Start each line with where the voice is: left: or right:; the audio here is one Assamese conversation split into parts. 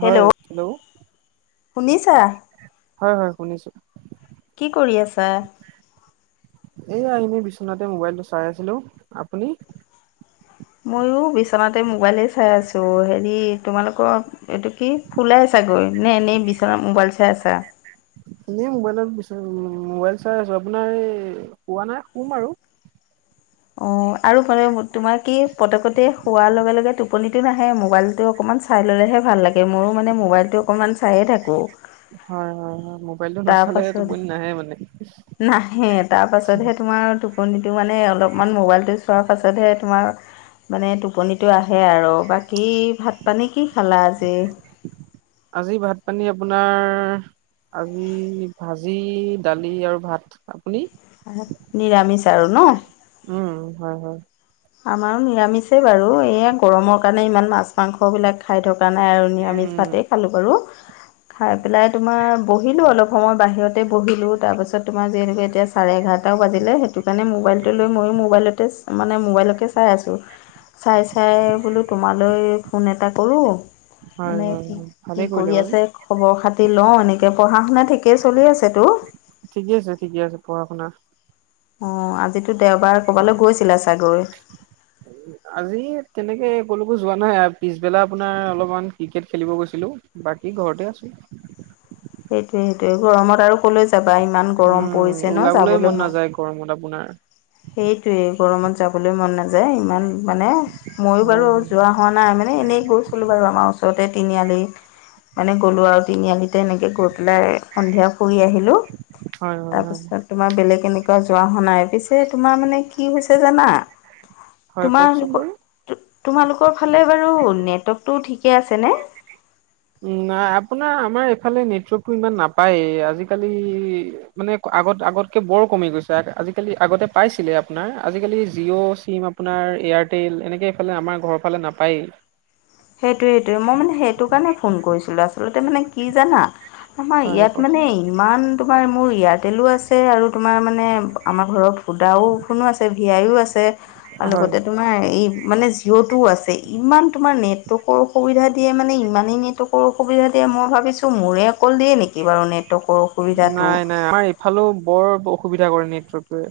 left: হেল্ল' শুনিছা?
right: হয় হয় শুনিছোঁ।
left: কি কৰি আছা?
right: এয়া এনে বিচনাতে মোবাইলটো চাই আছিলো আপুনি?
left: মইো বিচনাতে মবাইলে চাই আছো হেৰি তোমালোকৰ এইটো কি ফুলাইছা চাগৈ নে এনেই বিচনা মোবাইল চাই আছা?
right: এনেই মোবাইলত বি মোবাইল চাই আছো আপোনাৰ এই হোৱা নাই শুম আৰু।
left: অ আৰু [unintelligible] তোমাৰ কি পতকতে শোৱাৰ লগে লগে টোপনিতটো নাহে মোবাইলতটো অকমান চাই ললেহে ভাল লাগে মোৰো মানে মোবাইলটো অকণমান চাইয়ে থাকো
right: হয় হয় হয় মোবাইলটো
left: তাৰ
right: নাচালে টোপনি নাহে মানে
left: পাছত নাহে তাৰ পাছতহে তোমাৰ টোপনিটো মানে অলপমান মোবাইলটো চোৱাৰ পাছতহে তোমাৰ মানে টোপনিটো আহে আৰু বাকী ভাত পানী কি খালা আজি
right: আজি ভাত পানী আপোনাৰ আজি ভাজি দালি আৰু ভাত আপুনি
left: নিৰামিষ আৰু ন
right: উম হয় হয়
left: আমাৰো নিৰামিষে বাৰু এইয়া গৰমৰ কাৰণে ইমান মাছ মাংস বিলাক খাই থকা নাই আৰু নিৰামিষ
right: উম
left: ভাতে খালো বাৰু
right: [inaudible]
left: খাই পেলাই তোমাৰ বহিলোঁ অলপ সময় বাহিৰতে বহিলোঁ তাৰপাছত তোমাৰ যিহেতু এতিয়া চাৰে এঘাৰটা বাজিলে সেইটো কাৰণে মোবাইলটো লৈ মইও মোবাইলতে [unintelligible] মানে মোবাইলকে চাই আছোঁ চাই চাই বোলো তোমালৈ ফোন এটা কৰোঁ
right: হয়
left: মানে
right: হয়
left: কি
right: হয়
left: কি
right: ভালেই কৰিলে
left: কৰি
right: বাৰু
left: আছে খবৰ খাতি লও এনেকে পঢ়া শুনা ঠিকেই চলি আছে ত
right: ঠিকে আছে ঠিকে আছে পঢ়া শুনা
left: আহ আজিতো দেওবাৰ কৰবালৈ গৈছিলা চাগৈ
right: আজি [unintelligible] যোৱা নাই পিছবেলা আপোনাৰ অলপমান ক্ৰিকেট খেলিব গৈছিলো বাকী ঘৰতে আছো [inaudible]
left: সেইটোয়ে সেইটোয়ে গৰমত আৰু ক'লৈ যাবা ইমান গৰম
right: উম,
left: পৰিছে ন
right: ওলাবলৈ
left: যাবলৈ মন
right: নাযায় গৰমত আপোনাৰ
left: সেইটোৱে গৰমত যাবলৈ মন নাযায় ইমান মানে মইয়ো
right: হয়,
left: বাৰু
right: হয়,
left: যোৱা হোৱা নাই মানে এনেই গৈছিলো বাৰু আমাৰ ওচৰতে তিনিআলি মানে গ'লো আৰু তিনিআলি এনেকে গৈ পেলাই সন্ধিয়া ফুৰি আহিলো
right: হয়, হয়,
left: তাৰ
right: হয়,
left: পিছত তোমাৰ বেলেগ এনেকে যোৱা [unintelligible] পিছে যে তোমাৰ মানে কি হৈছে জানা
right: হয়, কওকচোন
left: তোমালোকৰ
right: বাৰু।
left: তোমালোকৰ ফালে বাৰু নেটৱৰ্কটো ঠিকে আছেনে
right: উ নাই আপোনাৰ আমাৰ এইফালে নেটৱৰ্কটো ইমান নাপায়েই আজিকালি মানে আগত আগতকৈ বৰ কমি গৈছে আজিকালি আগতে পাইছিলে আপোনাৰ আজিকালি জিঅ' চিম আপোনাৰ এয়াৰটেল এনেকে এইফালে আমাৰ ঘৰৰ ফালে নাপায়েই
left: সেইটোৱে সেইটোৱে মই মানে সেইটো কাৰণে ফোন কৰিছিলোঁ আচলতে মানে কি জানা আমাৰ
right: হয়,
left: ইয়াত
right: কওকচোন
left: মানে ইমান তোমাৰ মোৰ এয়াৰটেলো আছে আৰু তোমাৰ মানে আমাৰ ঘৰত ভোদাফনো আছে ভি আাইও আছে আৰু
right: হয়।
left: লগতে তোমাৰ এই মানে জিঅ' টোও আছে ইমান তোমাৰ নেট [unintelligible] অসুবিধা দিয়ে মানে ইমানেই নেটৱৰ্কৰ অসুবিধা দিয়ে মই ভাবিছোঁ মোৰে অকল দিয়ে নেকি বাৰু নেট
right: নাই নাই আমাৰ এইফালে বৰ অসুবিধা কৰে নেটৱৰ্কটোৱে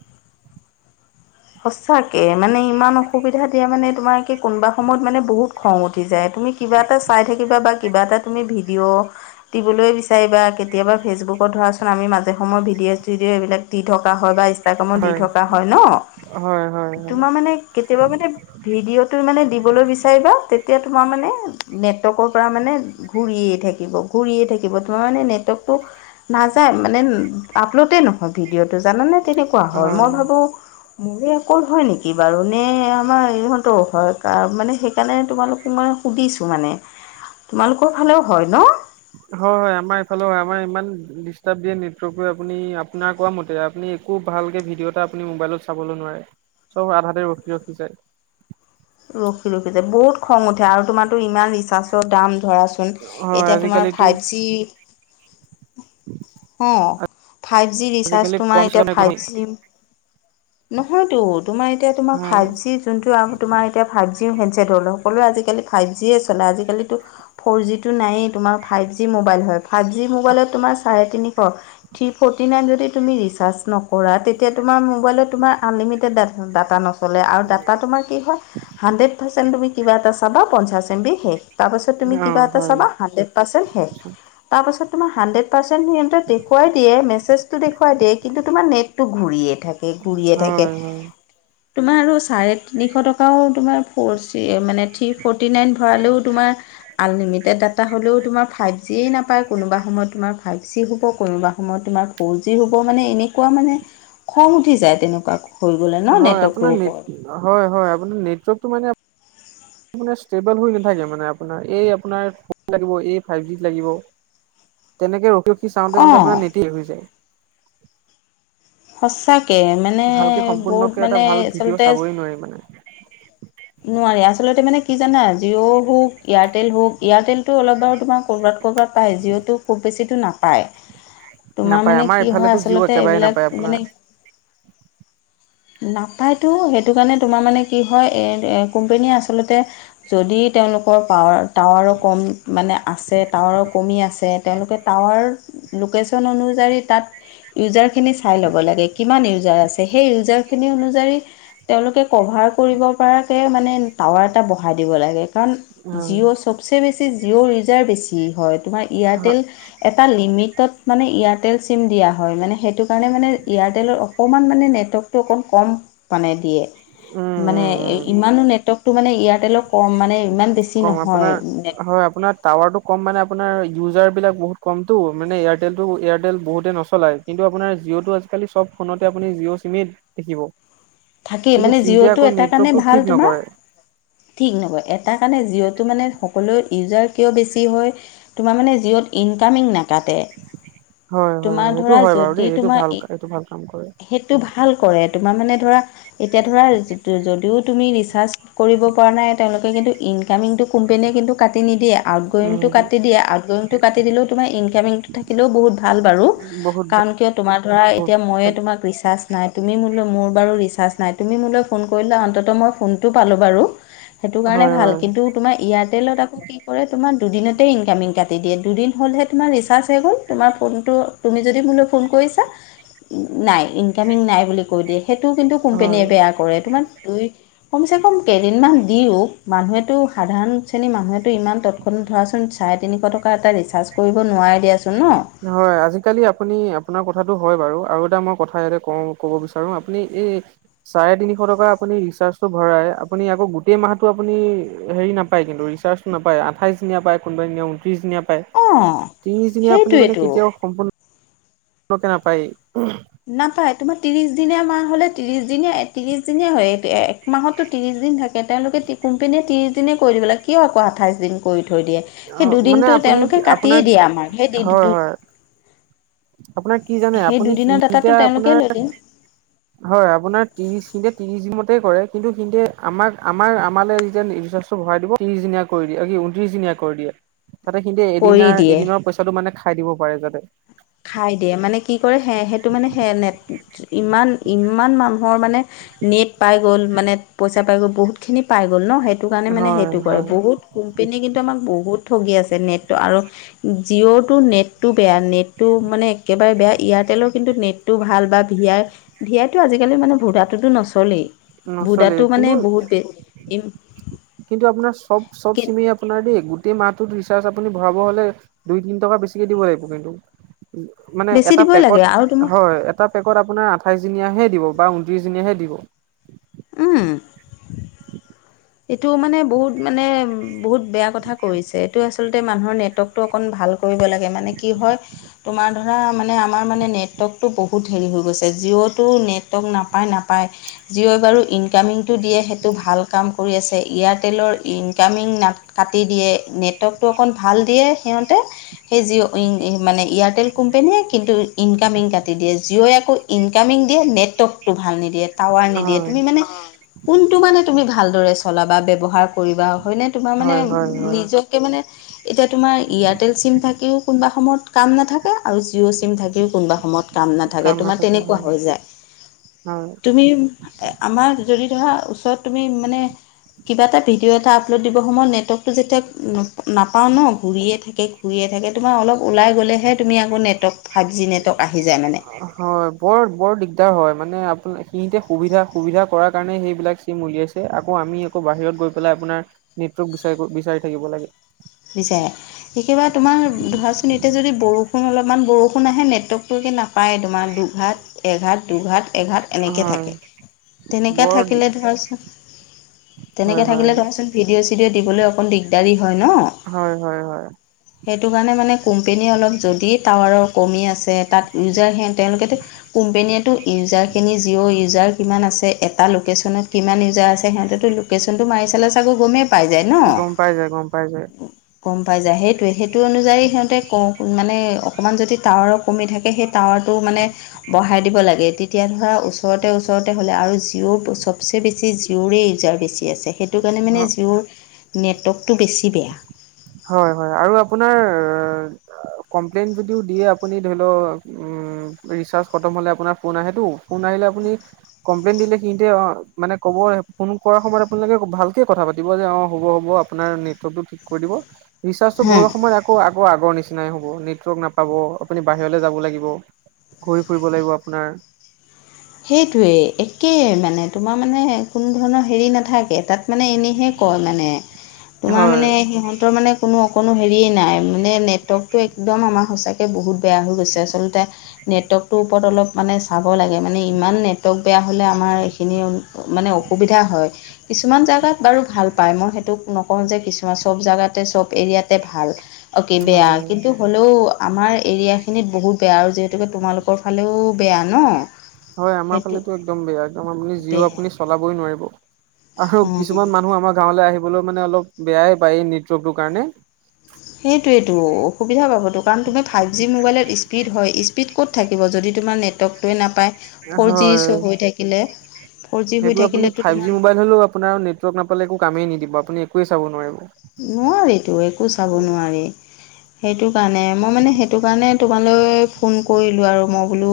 left: সচাকে মানে ইমান অসুবিধা এতিয়া মানে তোমাৰ কি কোনোবা সময়ত মানে বহুত খং উঠি যায় তুমি কিবা এটা চাই থাকিবা বা কিবা এটা তুমি ভিডিঅ' দিবলৈ বিচাৰিব বা কেতিয়াবা ফেচবুকত ধৰাচোন আমি মাজে সময় ভিডিঅ' চিডিঅ' এইবিলাক ট থকা বা কামত দি থকা হয় ন
right: হয়, হয়, হয়,
left: তোমাৰ মানে কেতিয়াবা মানে ভিডিঅ' তটো মানে দিবলৈ বিচাৰিবা তেতিয়া তোমাৰ মানে নেটৱৰ্কৰ পৰা মানে ঘৰিয়েই থাকে থাক ঘূৰিে থাকিব তোমাৰ মানে নেটৱৰ্কটো নাযায় মানে আপলোডেই নহয় ভিড ভিডিঅ'টো জানোনে তেনেকুৱা হ'ল
right: হয়।
left: মই ভাবো মোৰ অকল হয় নেকি বাৰু নে আমাৰ ইহঁতৰ হয় মানে সেইকাৰণে তোমালোক মই সুধিছো মানে তোমালোকৰ ফালেও হয় ন
right: হয় হয় আমাৰ এইফালে হয় আমাৰ ইমান ডিষ্টাব দিয়ে নেটৰ্ক আপুনি আপোনাৰ ক মতে আপুনি একো ভালকে ভিডিঅ' এটা আপুনি মোবাইলত চাবলৈ নোৱাৰে চব আধ হাতে ৰখি ৰখি যায়
left: ৰখি ৰখিছে বহুত খং উঠে আৰু তোমাৰো ইমান ৰিচাৰ্ছৰ দাম ধৰাচুন
right: হয়
left: এতিয়া তোমাৰ
right: আজিকালিতো
left: ফাইভ জি অহ, ফাইভ জি ৰিচাৰ্জ
right: আজিকালি কম
left: তোমাৰ এতিয়া
right: চলে
left: ফাইভ
right: নহয়।
left: জি নহয়তো তোমাৰ এতিয়া তোমাৰ
right: হয়
left: ফাইভ জি যোনটো আৰু তোমাৰ এতিয়া ফাইভ জি, টি হেণ্ডচেট হ'ল সকলোৱে আজিকি ফাইভ জিয়ে চলে আজিকালিতো ফ'ৰ জিটো নয়েই তোমাৰ ফাইভ জি মোবাইল হয় ফাইভ জি মোবাইলত তোমাৰ চাৰে তিনি থ্ৰী ফ'ৰ্টি নাইন যদি তুমি ৰিচাৰ্জ নকৰা তেতিয়া তোমাৰ মোবাইলত, তোমাৰ আনলিমিটেডা ডাটা নচলে আৰু ডাটা তোমাৰ কি হয় হাণ্ড্ৰেড পাৰ্চেণ্ট তুমি কিবাটা চাবা পঞ্চা এম বি শেষ। তাৰপাছত তুমি
right: অ
left: কিবা এটা
right: হয়
left: চাবা হাড্ৰেড পাৰ্চেণ্ট শেষ, তাৰপাছত তোমাৰ হাণ্ড্ৰেড পাৰ্চেণ্ট স দেখুৱাই দিয়ে মেজটো দেখুৱাই দিয় কিন্তু টোমাৰ নেটটো ঘূৰিয়ে থাকে। ঘূৰিয়ে থাকে
right: হয়-হয়।
left: তোমাৰ চাৰে তিনিশ টকাও তোমাৰ ফ জি মানে, থ্ৰী ফ'ৰ্টি নাইন ভৰালেও তোমাৰ আনলিমিটেড ডাটা হ'লেও তোমাৰ ফাইভ জিয়ে নাপায় কোনোবা, সময়ত তোমাক ফাইভ জি হ'ব কোনোবা সময়ত তোমাৰ ফ'ৰ জি হ'ব মানে এনেকুৱা মানে খং উঠি যায়। তেনেকুৱা। হৈ গ'লে ন
right: হয়
left: নেটৱৰ্কটোৰ
right: আপোনাৰ নেট
left: ওপৰত
right: হয়-হয় আপোনাৰ নেটৱৰ্কটো মানে ষ্টেবুল হৈ নাথাকে মানে আপোনাৰ এই আপোনাৰ ফ লাগ এই ফাইভ জ লাগিব। তেনেকে ৰখি-ৰখি চাওঁতে-চাওঁতে
left: অঁ
right: আপোনাৰ নেততেই শেষ হৈ যায়।
left: সঁচাকে মানে
right: ভালকে
left: বহুত
right: সম্পূৰ্ণকে এটা
left: মানে
right: ভাল ভিডিঅ'
left: আচলতে
right: চাবই নোৱাৰি মানে
left: নোৱাৰি আচলতে মানে কি জানা জিঅ' হওক এয়াৰটেল হওক এয়াৰটেলতটো অলপ বাৰু তোমাৰ কবাত ক'ৰবাত পায় যিঅ'টো খুব বেছিটো নাপায়। তোমাৰ
right: নাপায়
left: মানে
right: আমাৰ
left: কি হয়
right: এইফালেতো জিঅ'
left: আচলতে
right: একেবাৰে
left: এইবিলাক
right: নাপায় আপোনাৰ
left: মানে নাপায়তো সেইটো কাৰণে তোমাৰ মানে কি হয় কোম্পেনীয়ে আচলতে যদি তেওঁলোকৰ পাৱাৰ টাৱাৰো কম মানে আছে, টাৱাৰো কমি আছে তেওঁলোকে টাৱাৰ লোকেশ্যন অনুযায়ী তাত ইউজাৰখিনি চাই ল'ব লাগে কিমান ইউজাৰ আছে সেই ইউজাৰ। খিনি অনুযায়ী তেওঁলোকে কভাৰ কৰিব পৰাকে মানে টাৱাৰ এটা বঢহাই দিব লাগে। কাৰণ
right: হয়,
left: জিঅ' চবচে বেছি জিঅ' উজাৰ বেছি হয়। তোমাৰ এয়াৰটেল এটা লিমিটত মানে এয়াৰটেল চিম দিয়া হয় মানে। সেইটো কাৰণে মানে এয়াৰটেলত অকণমান মানে নেটৱৰ্কটো অকণ কম মানে দিয়ে।
right: উম,
left: মানে
right: উম, উম,
left: ইমানো নেটৱৰ্কতটো মানে এয়াৰটেলৰ কম মানে ইমান বেছি
right: কম
left: নহয়
right: আপোনাৰ
left: নেট
right: হয় আপোনাৰ টাৱাৰটো কম মানে। আপোনাৰ ইউজাৰবিলাক বহুত কমতটো মানে এয়াৰটেলটো এয়াৰটেল বহুতেই নচলায় কিন্তু আপোনাৰ জিঅ'টো আজি খালি চব ফোনতে আপুনি জিঅ' চিমে দেখিব।
left: থাকেই
right: কিন্তু
left: মানে
right: সিহঁতে
left: জিঅটো
right: আকৌ
left: এটা কাৰণে
right: নেটৱৰ্কটো
left: ভাল
right: ঠিক
left: তোমাৰ
right: নকৰে।
left: ঠিক নকয় এটা, সেইকাৰণে জঅ'টো মানে সকলোৰে ইউজাৰ কিয় বেছি হয় তোমাৰ মানে জিঅ'ত ইনকামিং নাকা তে।
right: হয়, হয়,
left: তোমাৰ
right: হয়, এইটো
left: ধৰা
right: হয় বাৰু
left: যদি
right: দেই এইটো
left: তোমাৰ
right: ভাল
left: এই
right: এইটো ভাল কাম কৰে
left: সেইটো ভাল কৰে তোমাৰ মানে ধৰা। এতিয়া ধৰা যদিও তুমি ৰিচাৰ্চ কৰিব পৰা নাই তেওঁলোকে। কিন্তু ইনকামিং টো কোম্পানীয়ে কিন্তু। কাটি নিদিয়ে
right: উম,
left: আউটগয়িংটো কাটি দিয়ে, আউটগয়িংটো কাটি দিলেও তোমাৰ ইনকামিংটো থাকিলেও বহুত ভাল বাৰু।
right: বহুত বহুত
left: কাৰণ কিয় তোমাৰ ধৰা এতিয়া ময়ে তোমাক ৰিচাৰ্জ। নাই, তুমি মোলৈ মোৰ বাৰু ৰিচাৰ্জ নাই তুমি মোলৈ ফোন কৰিলে অন্তত মই ফোনটো পালোঁ বাৰু। সেইটো কাৰণে
right: হয়,
left: ভাল,
right: হয়,
left: কিন্তু তোমাৰ এয়াৰটেলত আকৌ কি কৰে তোমাৰ। দুদিনতেই ইনকামিং কাটি দিয়ে, দুদিন হ'লহে তোমাৰ ৰিচাৰ্জ শেষ হল, তোমাৰ ফোনটো তুমি যদি মোলৈ ফোন কৰি। কৰিছা, নাই ইনকামিং নাই বুলি কৈ দিয়ে সেইটো। কোম্পানীয়ে
right: হয়।
left: বেয়া কৰে তোমাৰ দুই। কমচে কম কেইদিনমান দিওক, মানুহেতো সাধাৰণ শ্ৰেণীৰ মানুহে। ইমান তৎক্ষনাত ধৰাচোন চাৰে তিনিশ টকা এটা ৰিচাৰ্জ কৰিব নোৱাৰে দিয়াচোন। ন
right: হয়, আজিকালি আপুনি আপোনাৰ ক কথাটো হয় বাৰু আৰু এটা মই কথা ইয়াতে ক‌ও কব বিচাৰো আপুনি এই চাৰে তিনিশ টকা আপুনি। ৰিচাৰ্জটো ভৰাই আপুনি আকৌ গোটেই মাহটো আপুনি হেৰি নাপাই কিন্তু ৰিচাৰ্জ নাপায়, আঠাইছ দিনীয়া পায়। কোনোবাই ঊনত্ৰিশ দিনীয়া পায়,
left: অঁ
right: ত্ৰিশ দিনীয়া আপুনি মানে
left: সেইটোৱেতো
right: কেতিয়াওঁ সম্পূৰ্ণ। [unintelligible] নাপায়হি।
left: নাপায়, তোমাৰ ত্ৰিশ দিনীয়া মাহ হলে ত্ৰিশ দিনীয়া ত্ৰিশ দিনীয়া হয় এক এক মাহতো ত্ৰিশ। দিন থাকে, তেওঁলোকে কোম্পেনীয়ে ত্ৰিশ দিনে কৰি দিব লাগে কিয় আকৌ আঠাইশ দিন কৰি। দিয়ে সেই
right: মানে
left: দুদিনটো
right: আপুনি
left: তেওঁলোকে
right: আপোনাৰ
left: কাটিয়ে দিয়ে আমাক
right: হয়
left: সেই।
right: হয় আপোনাৰ কি জানে
left: সেই
right: আপুনি সি
left: দুদিনৰ ডাটাটো
right: এতিয়া
left: তেওঁলোকে
right: আপোনাৰ।
left: লৈ দিয়ে
right: হয় আপোনাৰ ত্ৰিশ দিনে ত্ৰিশ দিন মতে। কৰে কিন্তু কিন্ত আমাক আমাৰ আমালে যেতিয়া ৰিচাৰ্ছটো ভৰাই দিব ত্ৰিশ দিনীয়া কৰি দিয়ে কি উনত্ৰিশ দিনীয়া। কৰি দিয়ে, তাতে সি
left: কৰি
right: এদিনাৰ
left: দিয়ে
right: এদিনৰ পইচাটো মানে খাই দিব পাৰে যাতে।
left: খাই দিয়ে মানে কি কৰে সে সেইটো মানে সে নেট ইমান ইমান মান। মোৰ মানে নেট পাই গ'ল মানে পইচা পাই গ'ল বহুত খিনি পাই গ'ল। গ'ল ন সেইটো কাৰণে মানে
right: হয়
left: সেইটো কৰে
right: হয়
left: বহুত কোম্পেনীয়ে কিন্তু আমাক বহুত। ঠগি আছে নেটটো আৰু জিঅ'টো নেটটো বেয়া নেট। নেটটো মানে একেবাৰে বেয়া এয়াৰটেলৰ কিন্তু নেটটো ভাল বা ভি আই ভি আইটো আজিকালি মানে ভু ডা টো। টো নচলেই
right: নচলে
left: ভুডাটো
right: কিন্তু
left: মানে বহুত বে [unintelligible]
right: কিন্তু আপোনাৰ চব- চব চিমেই আপোনাৰ দেই। গোটেই মাহটোত ৰিচাৰ্জ আপুনি ভৰাব হলে দুই তিন টকা বেছিকে দিব লাগিব কিন্তু। মানে
left: বেছি
right: এটা
left: দিবই লাগে আৰু তোমাৰ
right: পেকত হয় এটা পেকত আপোনাৰ আঠাইশ দিনীয়া হে। দিব বা ঊনত্ৰিশ দিনীয়াহে দিব।
left: উম। এইটো মানে বহুত মানে বহুত বেয়া কথা কৈছে এইটো আচলতে। মানুহৰ নেটৱৰ্কটো অকণ ভাল কৰিব লাগে, মানে কি হয় তোমাৰ ধৰা মানে, আমাৰ মানে নেটৱৰ্ক। টো বহুত হেৰি হৈ গৈছে, জিঅ' টো নেটৱৰ্ক নাপাই নাপাই, জিঅ'ই বাৰু ইনকামিং টো দিয়ে। সেইটো ভাল কাম। কৰি আছে, এয়াৰটেলৰ ইনকামিং নাট কাটি দিয়ে, নেটৱৰ্কটো অকণ ভাল দিয়ে। সিহঁতে, সেই জিঅ' ইন মানে এয়াৰটেল কোম্পেনীয়ে কিন্তু ইনকামিং কাটি দিয়ে, জিঅ' আকো। ইনকামিং দিয়ে, নেটৱৰ্কটো ভাল নিদিয়ে। টাৱাৰ নিদিয়ে,
right: হয়
left: তুমি মানে কোনটো মানে তুমি ভালদৰে চলা বা ব্যৱহাৰ। কৰিবা হয়নে তোমাৰ মানে,
right: হয় হয় হয়
left: নিজকে মানে। এতিয়া তোমাৰ এয়াৰটেল চিম থাকিও কোনোবা সময়ত কাম নাথাকে। আৰু জিঅ' চিম থাকিও কোনোবা সময়ত কাম নাথাকে, তোমাৰ তেনেকুৱা হৈ যায়।
right: হয়।
left: তুমি আমাৰ যদি ধৰা ওচৰত তুমি মানে। কিবা এটা ভিডিঅ' এটা আপলোড দিবৰ সময়ত নেটৱৰ্কটো যেতিয়া নাপাওঁ ন' ঘূৰিয়ে থাকে, ঘূৰিয়ে। ঘূৰিয়ে থাকে তোমাৰ অলপ ওলাই গ'লেহে তুমি আকৌ নেটৱৰ্ক। ফাইভ জি নেটৱৰ্ক আহি যায় মানে
right: হয় বৰ বৰ দিগদাৰ হয় মানে। সি তে সুবিধা -সুবিধা কৰাৰ কাৰণে সেইবিলাক চিম উলিয়াইছে আকৌ আমি আকৌ বাহিৰত গৈ পেলাই আপোনাৰ নেটৱৰ্ক বিচাৰ বিচাৰি থাকিব লাগে
left: বিচাৰে একেবাৰে তোমাৰ ধৰাচোন এতিয়া যদি বৰষুণ অলপমান বৰষুণ আহে নেটৱৰ্কটো। নাপায় তোমাৰ দুঘাট এঘাট দুঘাট। এঘাত এনেকৈ
right: হয়
left: থাকে তেনেকৈ
right: বৰ দি
left: থাকিলে ধৰাচোন।
right: হয়
left: তেনেকৈ
right: হয়
left: থাকিলে তৰাচোন ভিডিঅ' চিডিঅ' দিবলৈ অকণ দিগদাৰী হয় ন।
right: হয় হয় হয়
left: সেইটো কাৰণে মানে কোম্পনী অলপ যদি টাৱাৰৰ কমি আছে। তাত ইউজাৰ সে তেওঁলোকেতো কোম্পেনীয়েতো ইউজাৰখিনি জিঅ' ইউজাৰ কিমান আছে। এটা লোকেশ্যনত কিমান ইউজাৰ আছে সিহঁতেতো লোকেশচনটো মাৰি চালে চাগৈ গমেই। পাই যায় ন
right: গম পাই যায় গম পাই যায়।
left: গম পাই যায় সেইটোৱে সেইটো অনুযায়ী সিহঁতে ক মানে। অকণমান যদি টাৱাৰো কমি থাকে সেই টাৱাৰটো মানে বঢ়াই দিব লাগে তেতিয়া ধৰা। ওচৰতে ওচৰতে হ'লে আৰু জিঅ'ৰ চবচে বেছি জিঅ'ৰে ইউজাৰ বেছি আছে সেই। সেইটো কাৰণে মানে জিঅ'ৰ নেটৱৰ্কটো বেছি বেয়া
right: হয় হয় আৰু আপোনাৰ অ কমপ্লেইন যদিও দিয়ে আপুনি ধৰি লও উম ৰিচাৰ্জ খতম হলে আপোনাৰ ফোন আহে টো ধৰি ল আপুনি কমপ্লেইন দিলে কিন্তু অ মানে কব ফোন কৰা সময়ত আপোনালোকে ভাল কে কথা পাতিব কব যে অ হ'ব হব' আপোনাৰ নেটৱৰ্কটো ঠিক কৰি দিব ৰিৰ্জাটো
left: হা
right: ভৰোৱা সময়ত আকৌ আকৌ আগৰ নিচিনা নাই হ'ব নেটৱৰ্ক নাপাব আপুনি বাহিৰলৈ যাব লাগিব ঘূৰি ফুৰিব লাগিব আপোনাৰ
left: সেইটোৱে একে মানে তোমাৰ মানে কোনো ধৰণৰ হেৰি নাথাকে তাত মানে এনেহে কয় মানে তোমাৰ
right: হয়
left: মানে সিহঁতৰ মানে কোনো অ কোনো হেৰিয়ে নাই মানে নেটৱৰ্কটো একদম আমাৰ সঁচাকৈ বহুত বেয়া হৈ গৈছে আচলতে নেটৱৰ্কটোৰ ওপৰত অলপ মানে চাব লাগে মানে ইমান নেটৱৰ্ক বেয়া হ'লে আমাৰ এইখিনি মানে অসুবিধা হয় কিছুমান জাগাত বাৰু ভাল পাই মই সেইটোক নকওঁ যে কিছুমান চব জাগাতে চব এৰিয়াতে ভাল অ'কে
right: হয়
left: বেয়া
right: হয়
left: কিন্তু হ'লেও আমাৰ এৰিয়া সেইখিনিত বহুত বেয়া আৰু যিহেতুকে তোমালোকৰ ফালেও বেয়া ন
right: হয় আমাৰ
left: সেইটো
right: ফালেতো একদম বেয়া একদম আপুনি জিঅ
left: বেয়া
right: আপুনি চলাবই নোৱাৰিব আৰু
left: অ
right: কিছুমান মানুহ আমাৰ গাঁৱলৈ আহিবলে মানে অলপ বেয়াই পায় এই নেটৱৰ্কটোৰ কাৰণে
left: সেইটোৱেটো অসুবিধা পাবতো কাৰণ তুমি ফাইভ জি মোবাইলত স্পীড হয় স্পীড ক'ত থাকিব যদি তোমাৰ নেটৱৰ্কটোৱে নাপায় ফ'ৰ জি
right: হয়।
left: চৌ হৈ থাকিলে ফ'ৰ জি হৈ
right: সেইটো আপুনি
left: থাকিলেতো
right: ফাইভ জি
left: তোমাৰ
right: মোবাইল হ'লেও আপোনাৰ নেটৱৰ্ক নাপালে একো কামেই নিদিব আপুনি একোৱে চাবই নোৱাৰিব
left: নোৱাৰিতো একো চাব নোৱাৰি সেইটো কাৰণে মই মানে সেইটো কাৰণে তোমালৈ ফোন কৰিলোঁ আৰু মই বোলো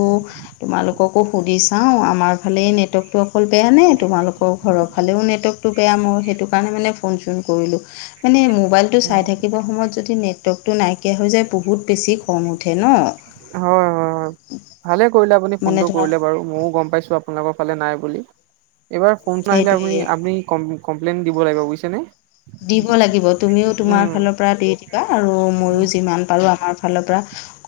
left: তোমালোককো সুধি চাওঁ আমাৰ ফালে এই নেটৱৰ্কটো কল বেয়া নে তোমালোকৰ ঘৰৰ ফালেও নেটৱৰ্কটো বেয়া মোৰ সেইটো কাৰণে মানে ফোন চোন কৰিলোঁ মানে মোবাইলটো চাই থাকিব সময়ত যদি নেট নেটৱৰ্কটো নাইকিয়া হৈ যায় বহুত বেছি খং উঠে ন
right: হয় হয় হয় ভালে কৰিলা আপুনি
left: মানে
right: ফোনটো
left: ধৰা
right: কৰিলে বাৰু ময়ও গম পাইছো আপোনালোকক ফালে নাই বুলি এইবাৰ ফোনছোন আহিলে আপুনি
left: সেইটোৱেই
right: আপুনি কমপ্লেইন দিব লাগিব বুইছে নে
left: দিব লাগিব তুমিও তোমাৰ ফালৰ পৰা দি দিবা আৰু ময়ও যিমান পাৰো আমাৰ ফালৰ পৰা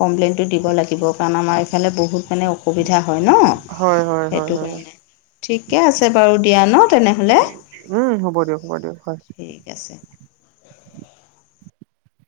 left: কমপ্লেইনটো দিব লাগিব কাৰণ আমাৰ এইফালে বহুত মানে অসুবিধা হয় ন
right: হয় হয় হয়
left: সেইটো
right: হয়
left: কাৰণে ঠিকেই আছে বাৰু দিয়া ন তেনেহলে
right: উম হ'ব দিয়ক হ'ব দিয়ক হয়।
left: ঠিক আছে